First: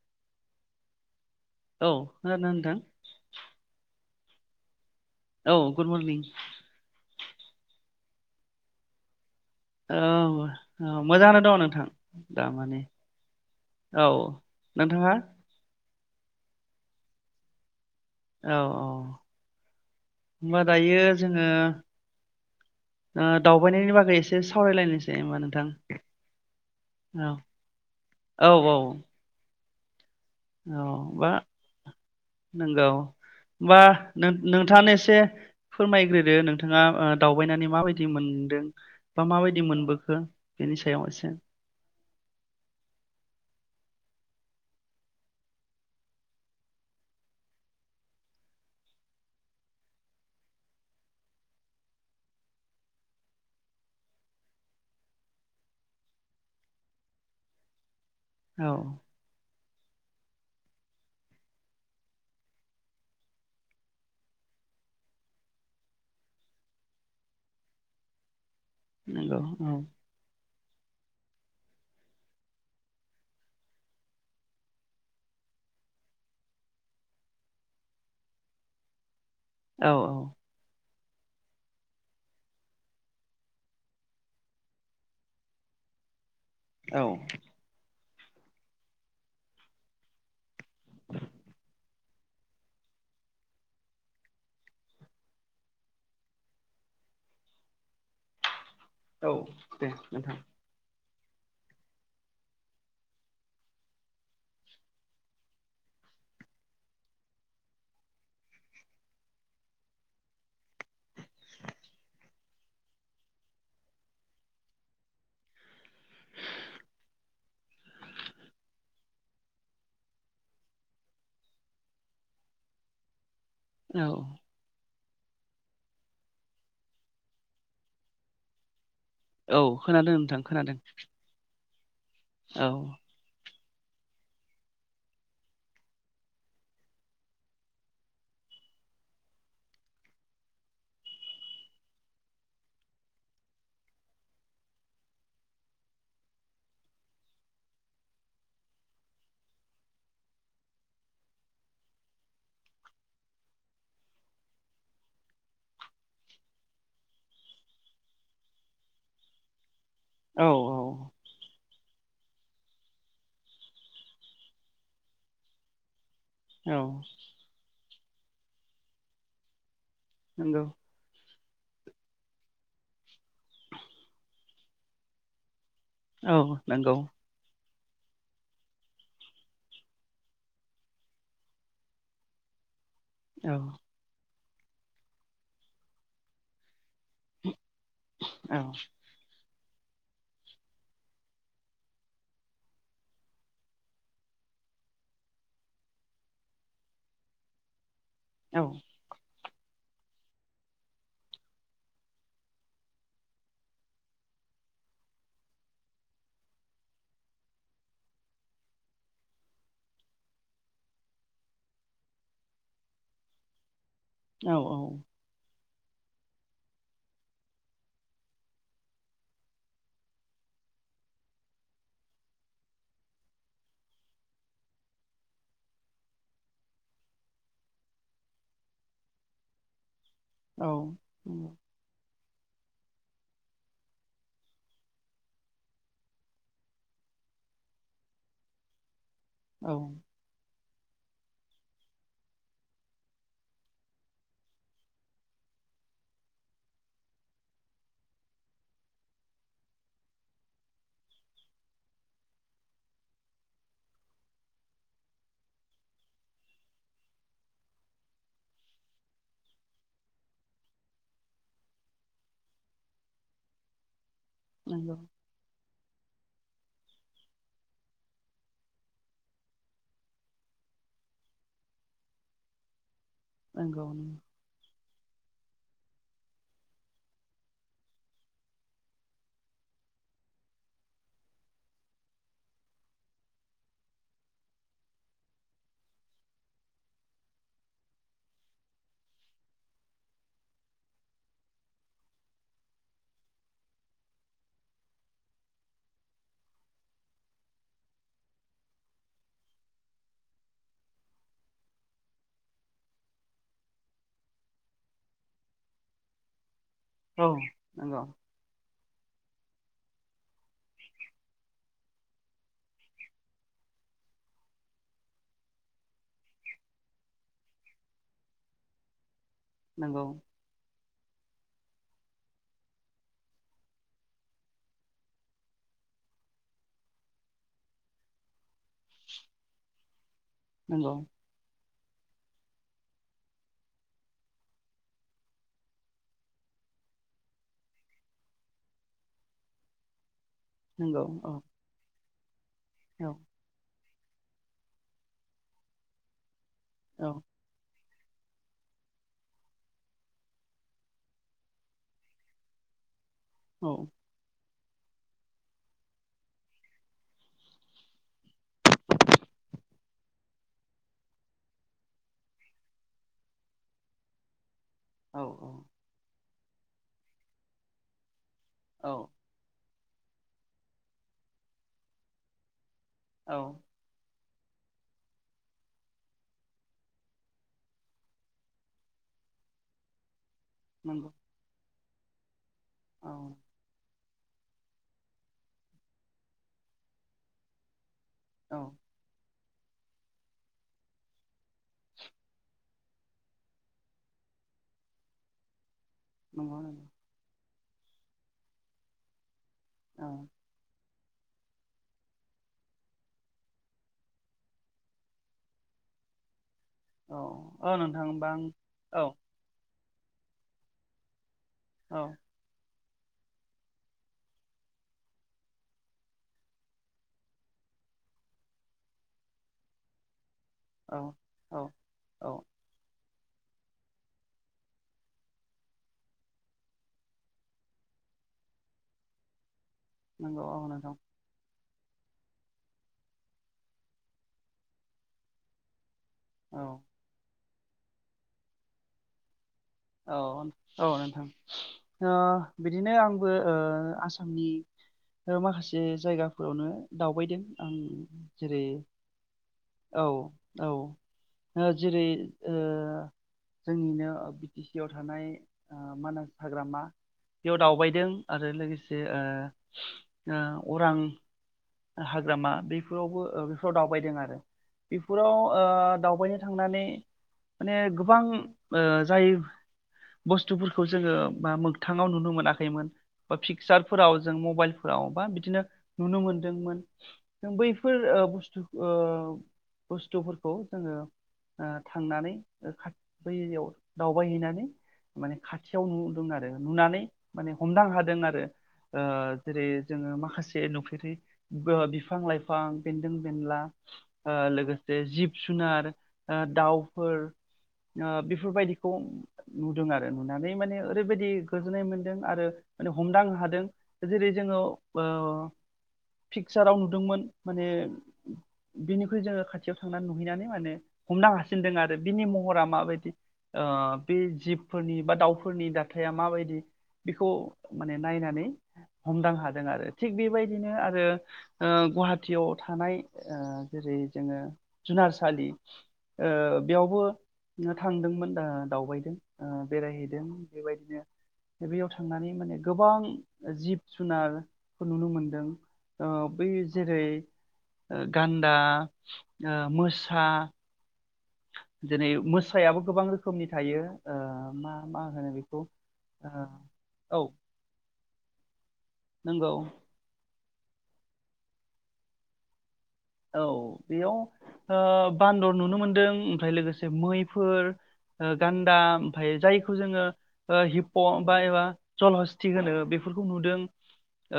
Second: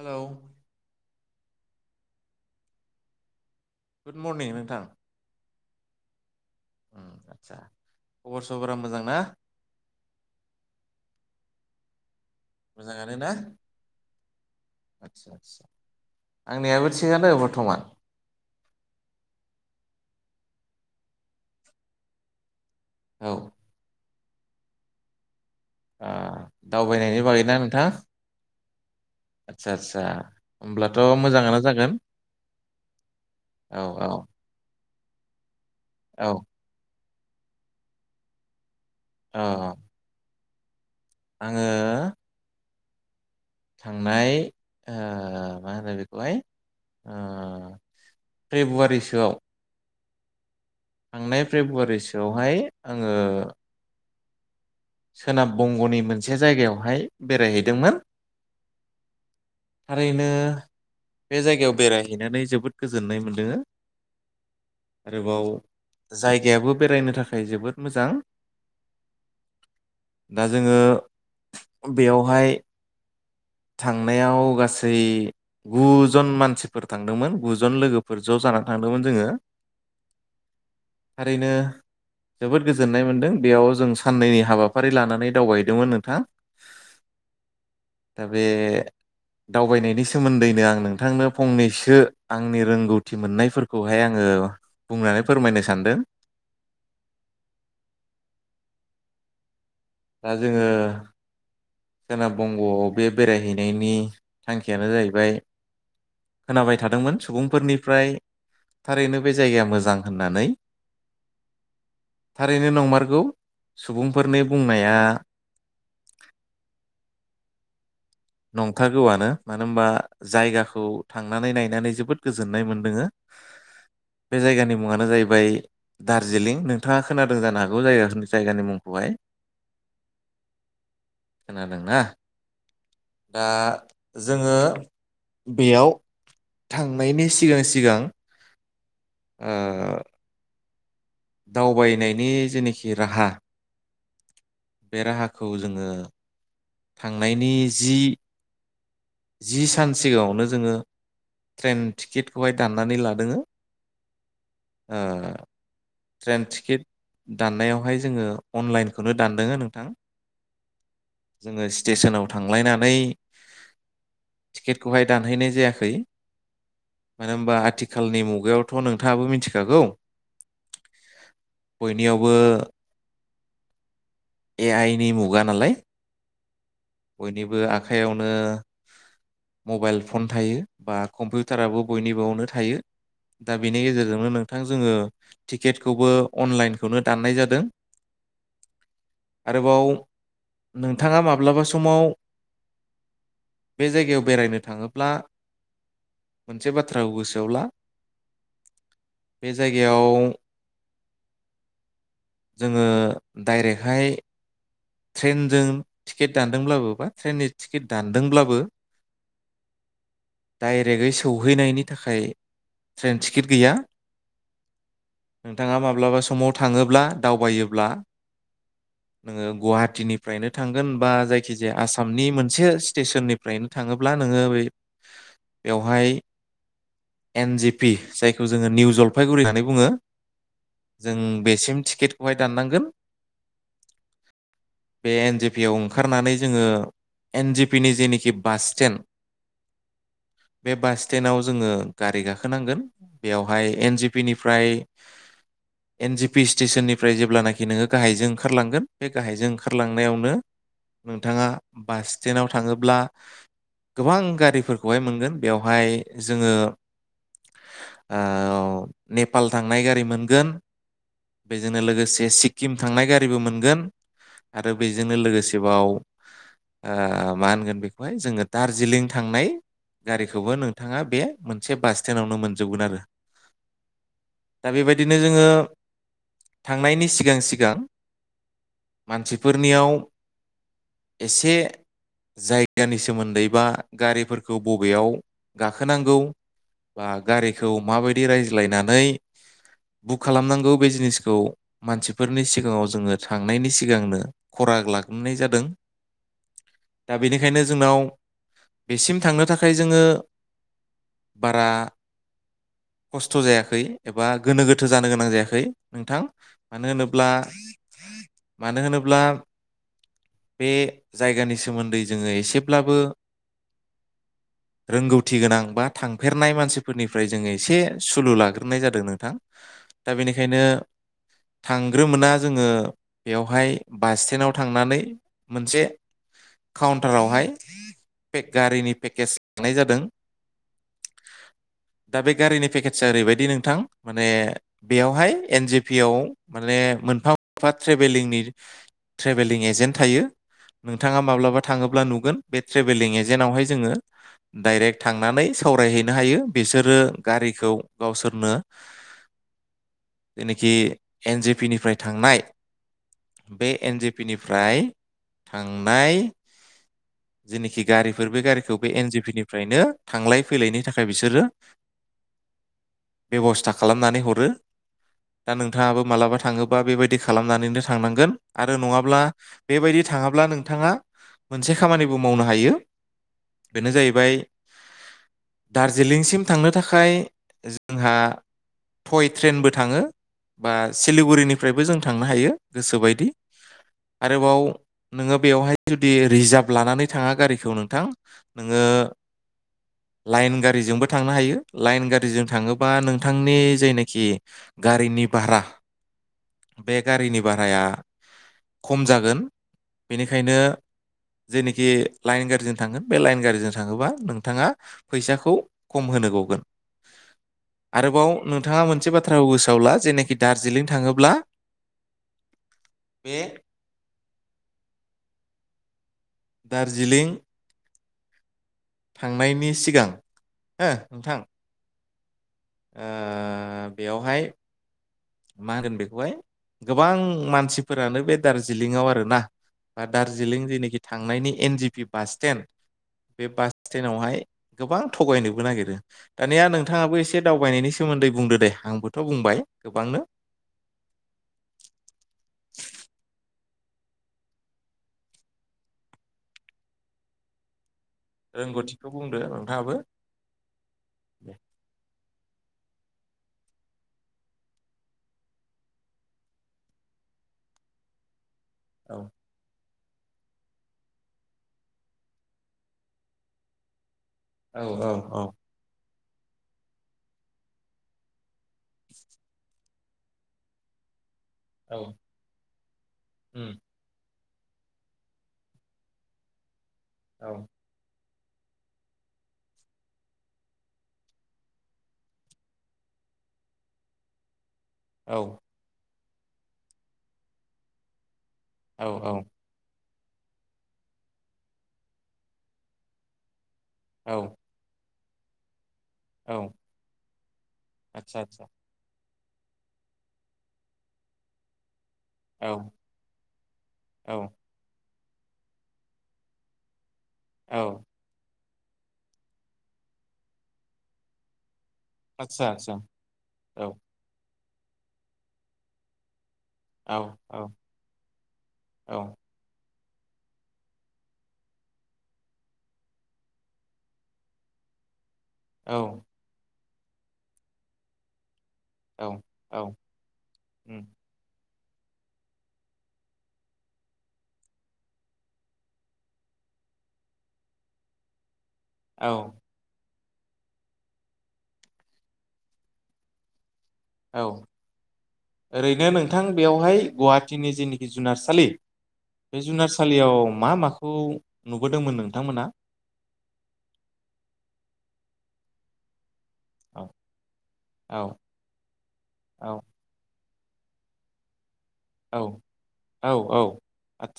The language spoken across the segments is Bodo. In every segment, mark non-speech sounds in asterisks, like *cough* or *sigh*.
हालौ औ खोनादोंना नोंथां? गुड मरनिं नोंथां। औ गुद मर्निं उम आदसा खबर सबरा मोजां ना? औ औ मोजाङानो दं नोंथां। दामानि मोजाङानो ना औ नोंथाङा? आदसा आदसा आंनियाबो थिगानो बर्थमान औ औ होनबा दायो जोङो ओ औ दावबानायनि बागै एसे एसे सावरायलायनोसै होमबा नों आ दावबायनायनि बागै ना नोंथां? *inaudible* आतसा आतसा औ बा नंगौ होमबा औ औ नों-नोंथांङानो *unintelligible* *inaudible* औ फोरमायग्रोदो नोंथाङा ओ दावबायनानै माबायदि मोनदों? बा औ माबायदि मोनबोखो बेनि *unintelligible* आङो थांनाय ओ मा होनो बेखौहाय ओ फेब्रुवारिसोआव थांनाय फेब्रुवारि सोआवहाय आङो सोनाब बंग'नि मोनसे जायगायावहाय बेरायहैदोंमोन। औ थारैनो बे जायगायाव बेरायहैनानै जोबोद गोजोननाय मोनदों आरोबाव जायगायाबो बेरायनो थाखाय जोबोद मोजां। नोंगौ औ दा जोङो बेयावहाय थांनायाव गासै गु जन मानसिफोर थांदोंमोन गु जन लोगोफोर ज' जानानै थांदोंमोन जोङो। औ औ थारैनो जोबोद गोजोननाय मोनदों बेयाव जों साननैनि हाबाफारि लानानै दावबायदोंमोन नोंथां औ दा बे दावबायनायनि सोमोन्दैनो आं नोंथांनो फंनैसो आंनि रोंगौथि मोननायफोरखौहाय आङो बुंनानै फोरमायनो सानदों। औ दे दा नोंथां जोङो सोनाब बंग'आव बे बेरायहैनायनि थांखियानो जाहैबाय, खोनाबाय थादोंमोन सुबुंफोरनिफ्राय थारैनो बे जायगाया मोजां होननानै थारैनो नंमारगौ सुबुंफोरनि बुंनाया नंखागौआनो मानो होनबा जायगाखौ थांनानै नायनानै जोबोद गोजोननाय मोनदोङो। औ बे जायगानि मुङानो जाहैबाय 'र्दाजिलिं' नोंथाङा खोनादों जानो हागौ जायगा जायगानि मुंखौहाय औ खोनादों नोंथां खोनादों खोनादोंना औ दा जोङो बेयाव थांनायनि सिगां सिगां ओ दावबायनायनि जिनिखि राहा बे राहाखौ जोङो थांनायनि जि- जि सान सिगाङावनो जोङो ट्रेन टिकेटखौहाय दान्नानै लादोंओ ट्रेन टिकेट दाननायावहाय जोङो अनलाइनखौनो दानद नोंथां। औ औ जोङो स्टेसनाव थांलायनानै टिकेटखौहाय दानहैनाय जायाखै औ मानो होनोब्ला आथिखाल आथिखालनि मुगायावथ' नोंथाङाबो मिथिखागौ नंगौ। बयनियावबो ए आइ नि मुगा नालाय औ नंगौ। आखायावनो मबाइल फन थायो बा कम्पिउटाराबो बयनिबोवनो थायो औ दा बेनि गेजेरजोंनो नो थां जोङो टिकेटखौबो अनलाइनखौनो दाननाय जादों। औ आरोबाव नोंथाङा माब्लाबा समाव बे जायगायाव बेरायनो थाङोब्ला मोनसे बाथ्राखौ गोसोआवला औ बे जायगायाव जोङो डाइरेक्टहाय ट्रेनजों टिकेट दानदोंब्लाबो बा ट्रेननि टिकेट दानदोंब्लाबो डाइरेक्टै सौहैनायनि थाखाय ट्रेन टिकेट गैया। औ औ नोंथाङा माब्लाबा समाव थाङोब्ला दावबायोब्ला नोङो गुवाहा थिनिफ्रायनो थांगोन बा जायखिजाया आसामनि मोनसे स्टेसननिफ्रायनो थाङोब्ला नोङो ब बेवहाय एन जि पि जायखौ जोङो निउ जलफायगुरि होननानै बुङो। औ जों बेसिम टिकेट बेहाय दाननांगोन बे एन जि पि आव ओंखारनानै जोङो एन जि पि नि जेनिखि बास स्टेन्ड औ बे बास स्टेन्डआव जोङो गारि गाखोनांगोन बेयावहाय एन जि पि निफ्राय, एन जि पि स्टेसननिफ्राय जेब्लानाखि नोङो गाहायजों ओंखारलांगोन बे गाहायजों ओंखारलांनायावनो, नोंथाङा बास स्टेन्डआव थाङोब्ला गोबां गारिफोरखौहाय मोनगोन बेवहाय जोङो अ नेपाल थांनाय गारि मोनगोन बेजोंनो लोगोसे सिक्किम थांनाय गारिबो मोनगोन आरो नंगौ औ बेजोंनो लोगोसे बाव ओ मा होनगोन बेखौहाय जोङो दार्जिलिं थांनाय गारिखौबो नोंथाङा बे मोनसे बास स्टेन्डावनो मोनजोबगोन आरो। नंगौ नंगौ दा बेबायदिनो जोङो थांनायनि सिगां -सिगां मानसिफोरनियाव एसे जायगानि सोमोन्दै बा गारिफोरखौ बबेयाव गाखोनांगौ बा गारिखौ माबायदि रायज्लायनानै बुक खालामनांगौ बे जिनिसखौ मानसिफोरनि सिगाङाव जोङो थांनायनि सिगांनो खराग लाग्रोनाय जादों। दा बेनिखायनो जोंनाव बेसिम थांनो थाखाय जोङो बारा खस्थ' जायाखै एबा गोनो गोथो जानो गोनां जायाखै नोंथां। मानो होनोब्ला औ नंगौ मानो होनोब्ला बे जायगानि सोमोन्दै जोङो एसेब्लाबो रोंगौथि गोनां बा थांफेरनाय मानसिफोरनिफ्राय जोङो एसे सुलुं लाग्रोनाय जादों नोंथां। नंगौ दा बेनिखायनो थांग्रोमोना जोङो बेवहाय बास स्टेनाव थांनानै मोनसे काउन्टारावहाय बे गारिनि पेकेज लानाय जादों। नंगौ। दा बे गारिनि पेकेेजआ ओरैबायदि नोंथां माने बेयावहाय एनजि पि आव माने मोन फा ट्रेभेलिंनि ट्रेभेलिं एजेन्ट थायो। नंगौ नोंथांङा औ माब्लाबा थाङोब्ला नुगोन बे ट्रेभेलिं औ एजेन्टावहाय जोङो डाइरेक्ट थांनानै सावरायहैनो हायो। बिसोरो गारिखौ। गावसोरनो जेनोखि एनजे पि निफ्राय थांनाय बे औ एनजिपि नि ओमफ्राय थांनाय जेनोखि गारिफोर बे गारिखौ बे एन जिपि निफ्रायनो थांलाय फैलायनि थाखाय बिसोरो बेब'स्था खालामनानै हरो। औ दा नोंथाङाबो मालाबा थाङो बा बेबायदि खालामनानैनो थांनांगोन। आरो औ नङाब्ला बेबायदि थाङाब्ला नोंथाङा मोनसे खामानिबो मावनो हायो। औ बेनो जाहैबाय दार्जिलिंसिम थांनो थाखाय जोंहा ट्रेनबो थाङो। बा नंगौ सिलिगुरिनि फ्रायबो जों थांनो हायो। औ गोसोबायदि। आरोबाव नोङो बेवहाय जुदि रिजार्भ लानानै थाङा गारिखौ नोंथां औ नोङो लाइन गारिजोंबो थांनो हायो। लाइन गारिजों थाङोब्ला बा नोंथांनि जायनाखि गारिनि भारा नङा। बे गारिनि भाराया खम जागोन। औ बेनिखायनो जेनोखि लाइन गारिजों थांगोन बे लाइन गारिजों थाङोबा नोंथाङा फैसाखौ खम होनो गगोन। औ औ नोंथां आरोबाव होमबा नोंथाङा मोनसे आं बाथ्राखौ गोसोआवला। जेनाखि दार्जिलिं थाङोब्ला औ बेे दार्जिलिं थांनायनि सिगां ओ औ नोंथां। औ औ ओ बेवहाय मा होनगोन बेखौहाय गोबां मानसिफोरानो बे दार्जिलिंआव आर ना बा नंगौ दार्जिलिं औ नोंथां जेनाखि थांनायनि एन जि पि बास स्टेणड बे बास स्टेणडावहाय गोबां थगायनोबो नागिरो। औ दानिया नोंथाङाबो एसे एसे दावबायनायनि सोमोन्दै बुंदो दे आंबोथ बुंबाय। औ गोबांनो औ नोंथां ओ बिदिनो आंबो आसामनि माखासे जायगाफोरावनो दावबायदों आं। जेरै रोंगौथिखौ बुंदो आ औ औ जेरै ओ जोंनिनो बि टि सि आव थानाय ओ मानास हाग्रामा बेयाव दावबायदों। आरो लोगोसे से औ ओ ओ अरां हाग्रामा बेफोरावबो बेफोराव दावबायदों आरो। औ औ बेफोराव औ ओ दावबायनि थांनानै माने गोबां ओ जायो। बुस्थुफोरखौ जोङो बा औ मोगथाङाव नुनो मोनाखैमोन बा उम पिकसारफोराव जों मबाइलफोराव बा बिदिनो नुनो मोनदोंमोन। औ जों बैफोर बस्थु ओ बुस्थुफोरखौ जोङो ओ थांनानै खा बैयाव दावबायहैनानै माने औ खाथियाव नुदों आ नुनानै माने हमदां हादों आरो। ओ औ औ जेरै जोङो मा खासे नुफेर ओ बिफां-लाइफां बेन्दों बेनला ओ औ लोगोसे जिब जुनार ओ औ दाउफोर ओ आतसा आतसा बेफोरबायदिखौ नुदों आरो नुनानै माने ओरैबायदि गोजोननाय मोन्दों आरो औ माने हमदां हादों जेरै औ जोङो ओ पिकसाराव नुदोंमोन माने औ बिनिख्रुइ जोङो खाथियाव थांनानै नुहैनानै माने हमनो हासिनदों आ रो बिनि महरा आतसा आतसा माबायदि ओ औ बे जिब फोरनि बा दाउफोरनि दाथाया माबायदि औ बेखौ औ माने नायनानै औ हमदां हादों आरो। थिग बेबायदिनो आरो ओ गुवाहाटियाव थानाय ओ जेरै जोङो जुनारसालि औ ओ बेयावबो थांदोंमोन दा दावबायदों औ ओ औ बेरायहैदों बेबायदिनो उम बेयाव थांनानै माने गोबां जिब जुनारफोर नुनो मोनदों ओ बै जेरै ओ गान दा, औ ओ मोस था दिनै मोसायाबो गोबां रोखोमनि थायो। ओ औ मा मा होनो बेखौ ओरैनो नोंथां ओ बेवहाय औ गुवाहाटिनि जेनि खि जुनारसालि नंगौ बे जुनारसालियाव मा माखौ नुबोदोंमोन नोंथांमोना? औ बेयाव ओ बान्दर नुनो मोनदों ओमफाय लोगोसे औ मैफोर औ ओ गान्दा ओमफाय जायखौ औ जोङो ओ हिप' बा एबा जल हसति होनो बेफोरखौ औ नुदों, औ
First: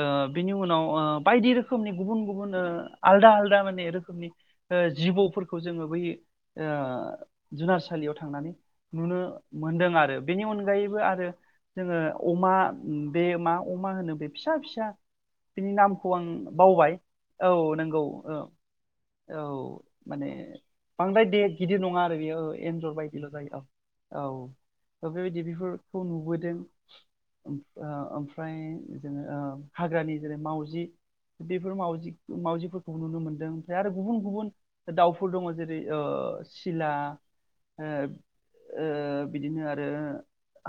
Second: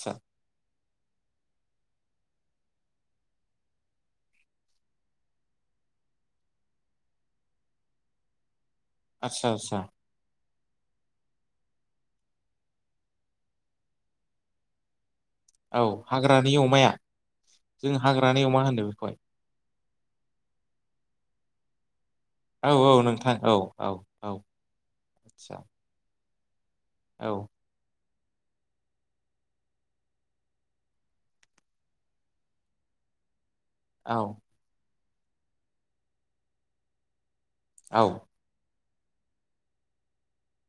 ओ बिनि उनाव ओ बायदि रोखोमनि गुबुन गुबुन ओ आलदा आलदा माने रोखोमनि ओ जिबौ फोरखौ जोङो बै ओ जुनार सालियाव थांनानै नुनो आदसा आदसा मोनदों आरो बेनि अन अनगायैबो आरो जोङो अमा बे मा अमा होनो बे फिसा फिसा बिनि औ नामखौ आं हाग्रानि अमाया बावबाय औ जों नंगौ औ। हाग्रानि अमा होनो बेखौहाय औ माने बांद्राय दे गिदिर नङा आरो। बियो ओ औ एन्जर औ बायदिल' नोंथां औ जायो अ औ थ' बेबायदि आदसा बेफोरखौ नुबो जों औ ओम आमफ्रा ओमफाय जोङो ओ हाग्रानि जेरै मावजि बेफोर मावजि मावजि फोरखौ नुनो मोनदों। जे आरो औ औ गुबुन गुबुन दाउ फोर दङ जेरै ओ सिला ओ ओ बिदिनो आरो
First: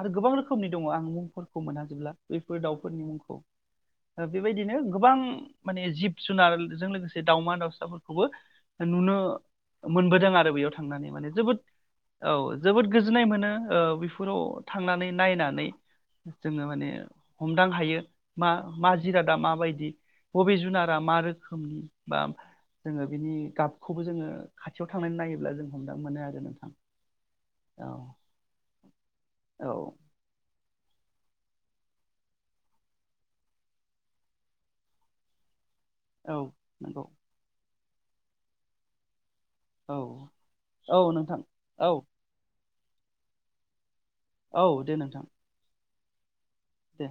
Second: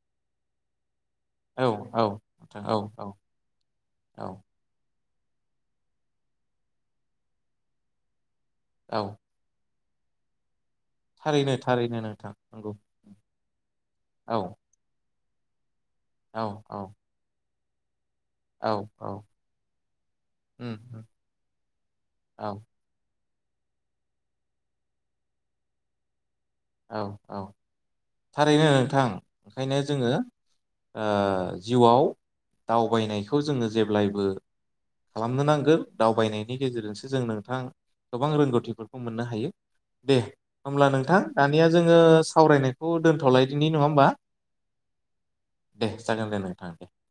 आरो गोबां रोखोमनि दङ आं फोरखौ औ मोना औ जेब्ला बेफोर नोंथां दाउ औ फोरनि औ मुंखौ ओ औ बेबायदिनो गोबां माने जिब जुनार जों लोगोसे दावमा दावसा फोरखौबो नुनो औ मोनबोदों आरो बेयावथ' थांनानै माने थारैनो जोबोद थारैनो नोंथां औ नंगौ जोबोद गोजोननाय मोनो ओ औ बैफोराव थांनानै नायनानै जोङो माने औ हमदां हायो। मा औ मा औ जिरादा माबायदि बबे उम जुनारा उम मा रोखोमनि बा औ जोङो बिनि गाबखौबो जोङो खाथियाव थांनानै नायोब्ला जों हमदां मोनो आरो नोंथां। औ औ थारैनो नोंथां ओंखायनो औ जोङो ओ जिउ आव दावबाय नायखौ जोङो जेब्लायबो खालामनो नांगोन। औ दावबायनायनि नंगौ गेजेरजोंसो जों नोंथां गोबां रोंगौथि फोरखौ मोननो हायो। औ दे होमब्ला औ नोंथां दानिया औ जोङो सावरायनाय खौ दोनथ'लायदिनि नङा होमबा? औ दे नोंथां दे जागोन दे नाय दे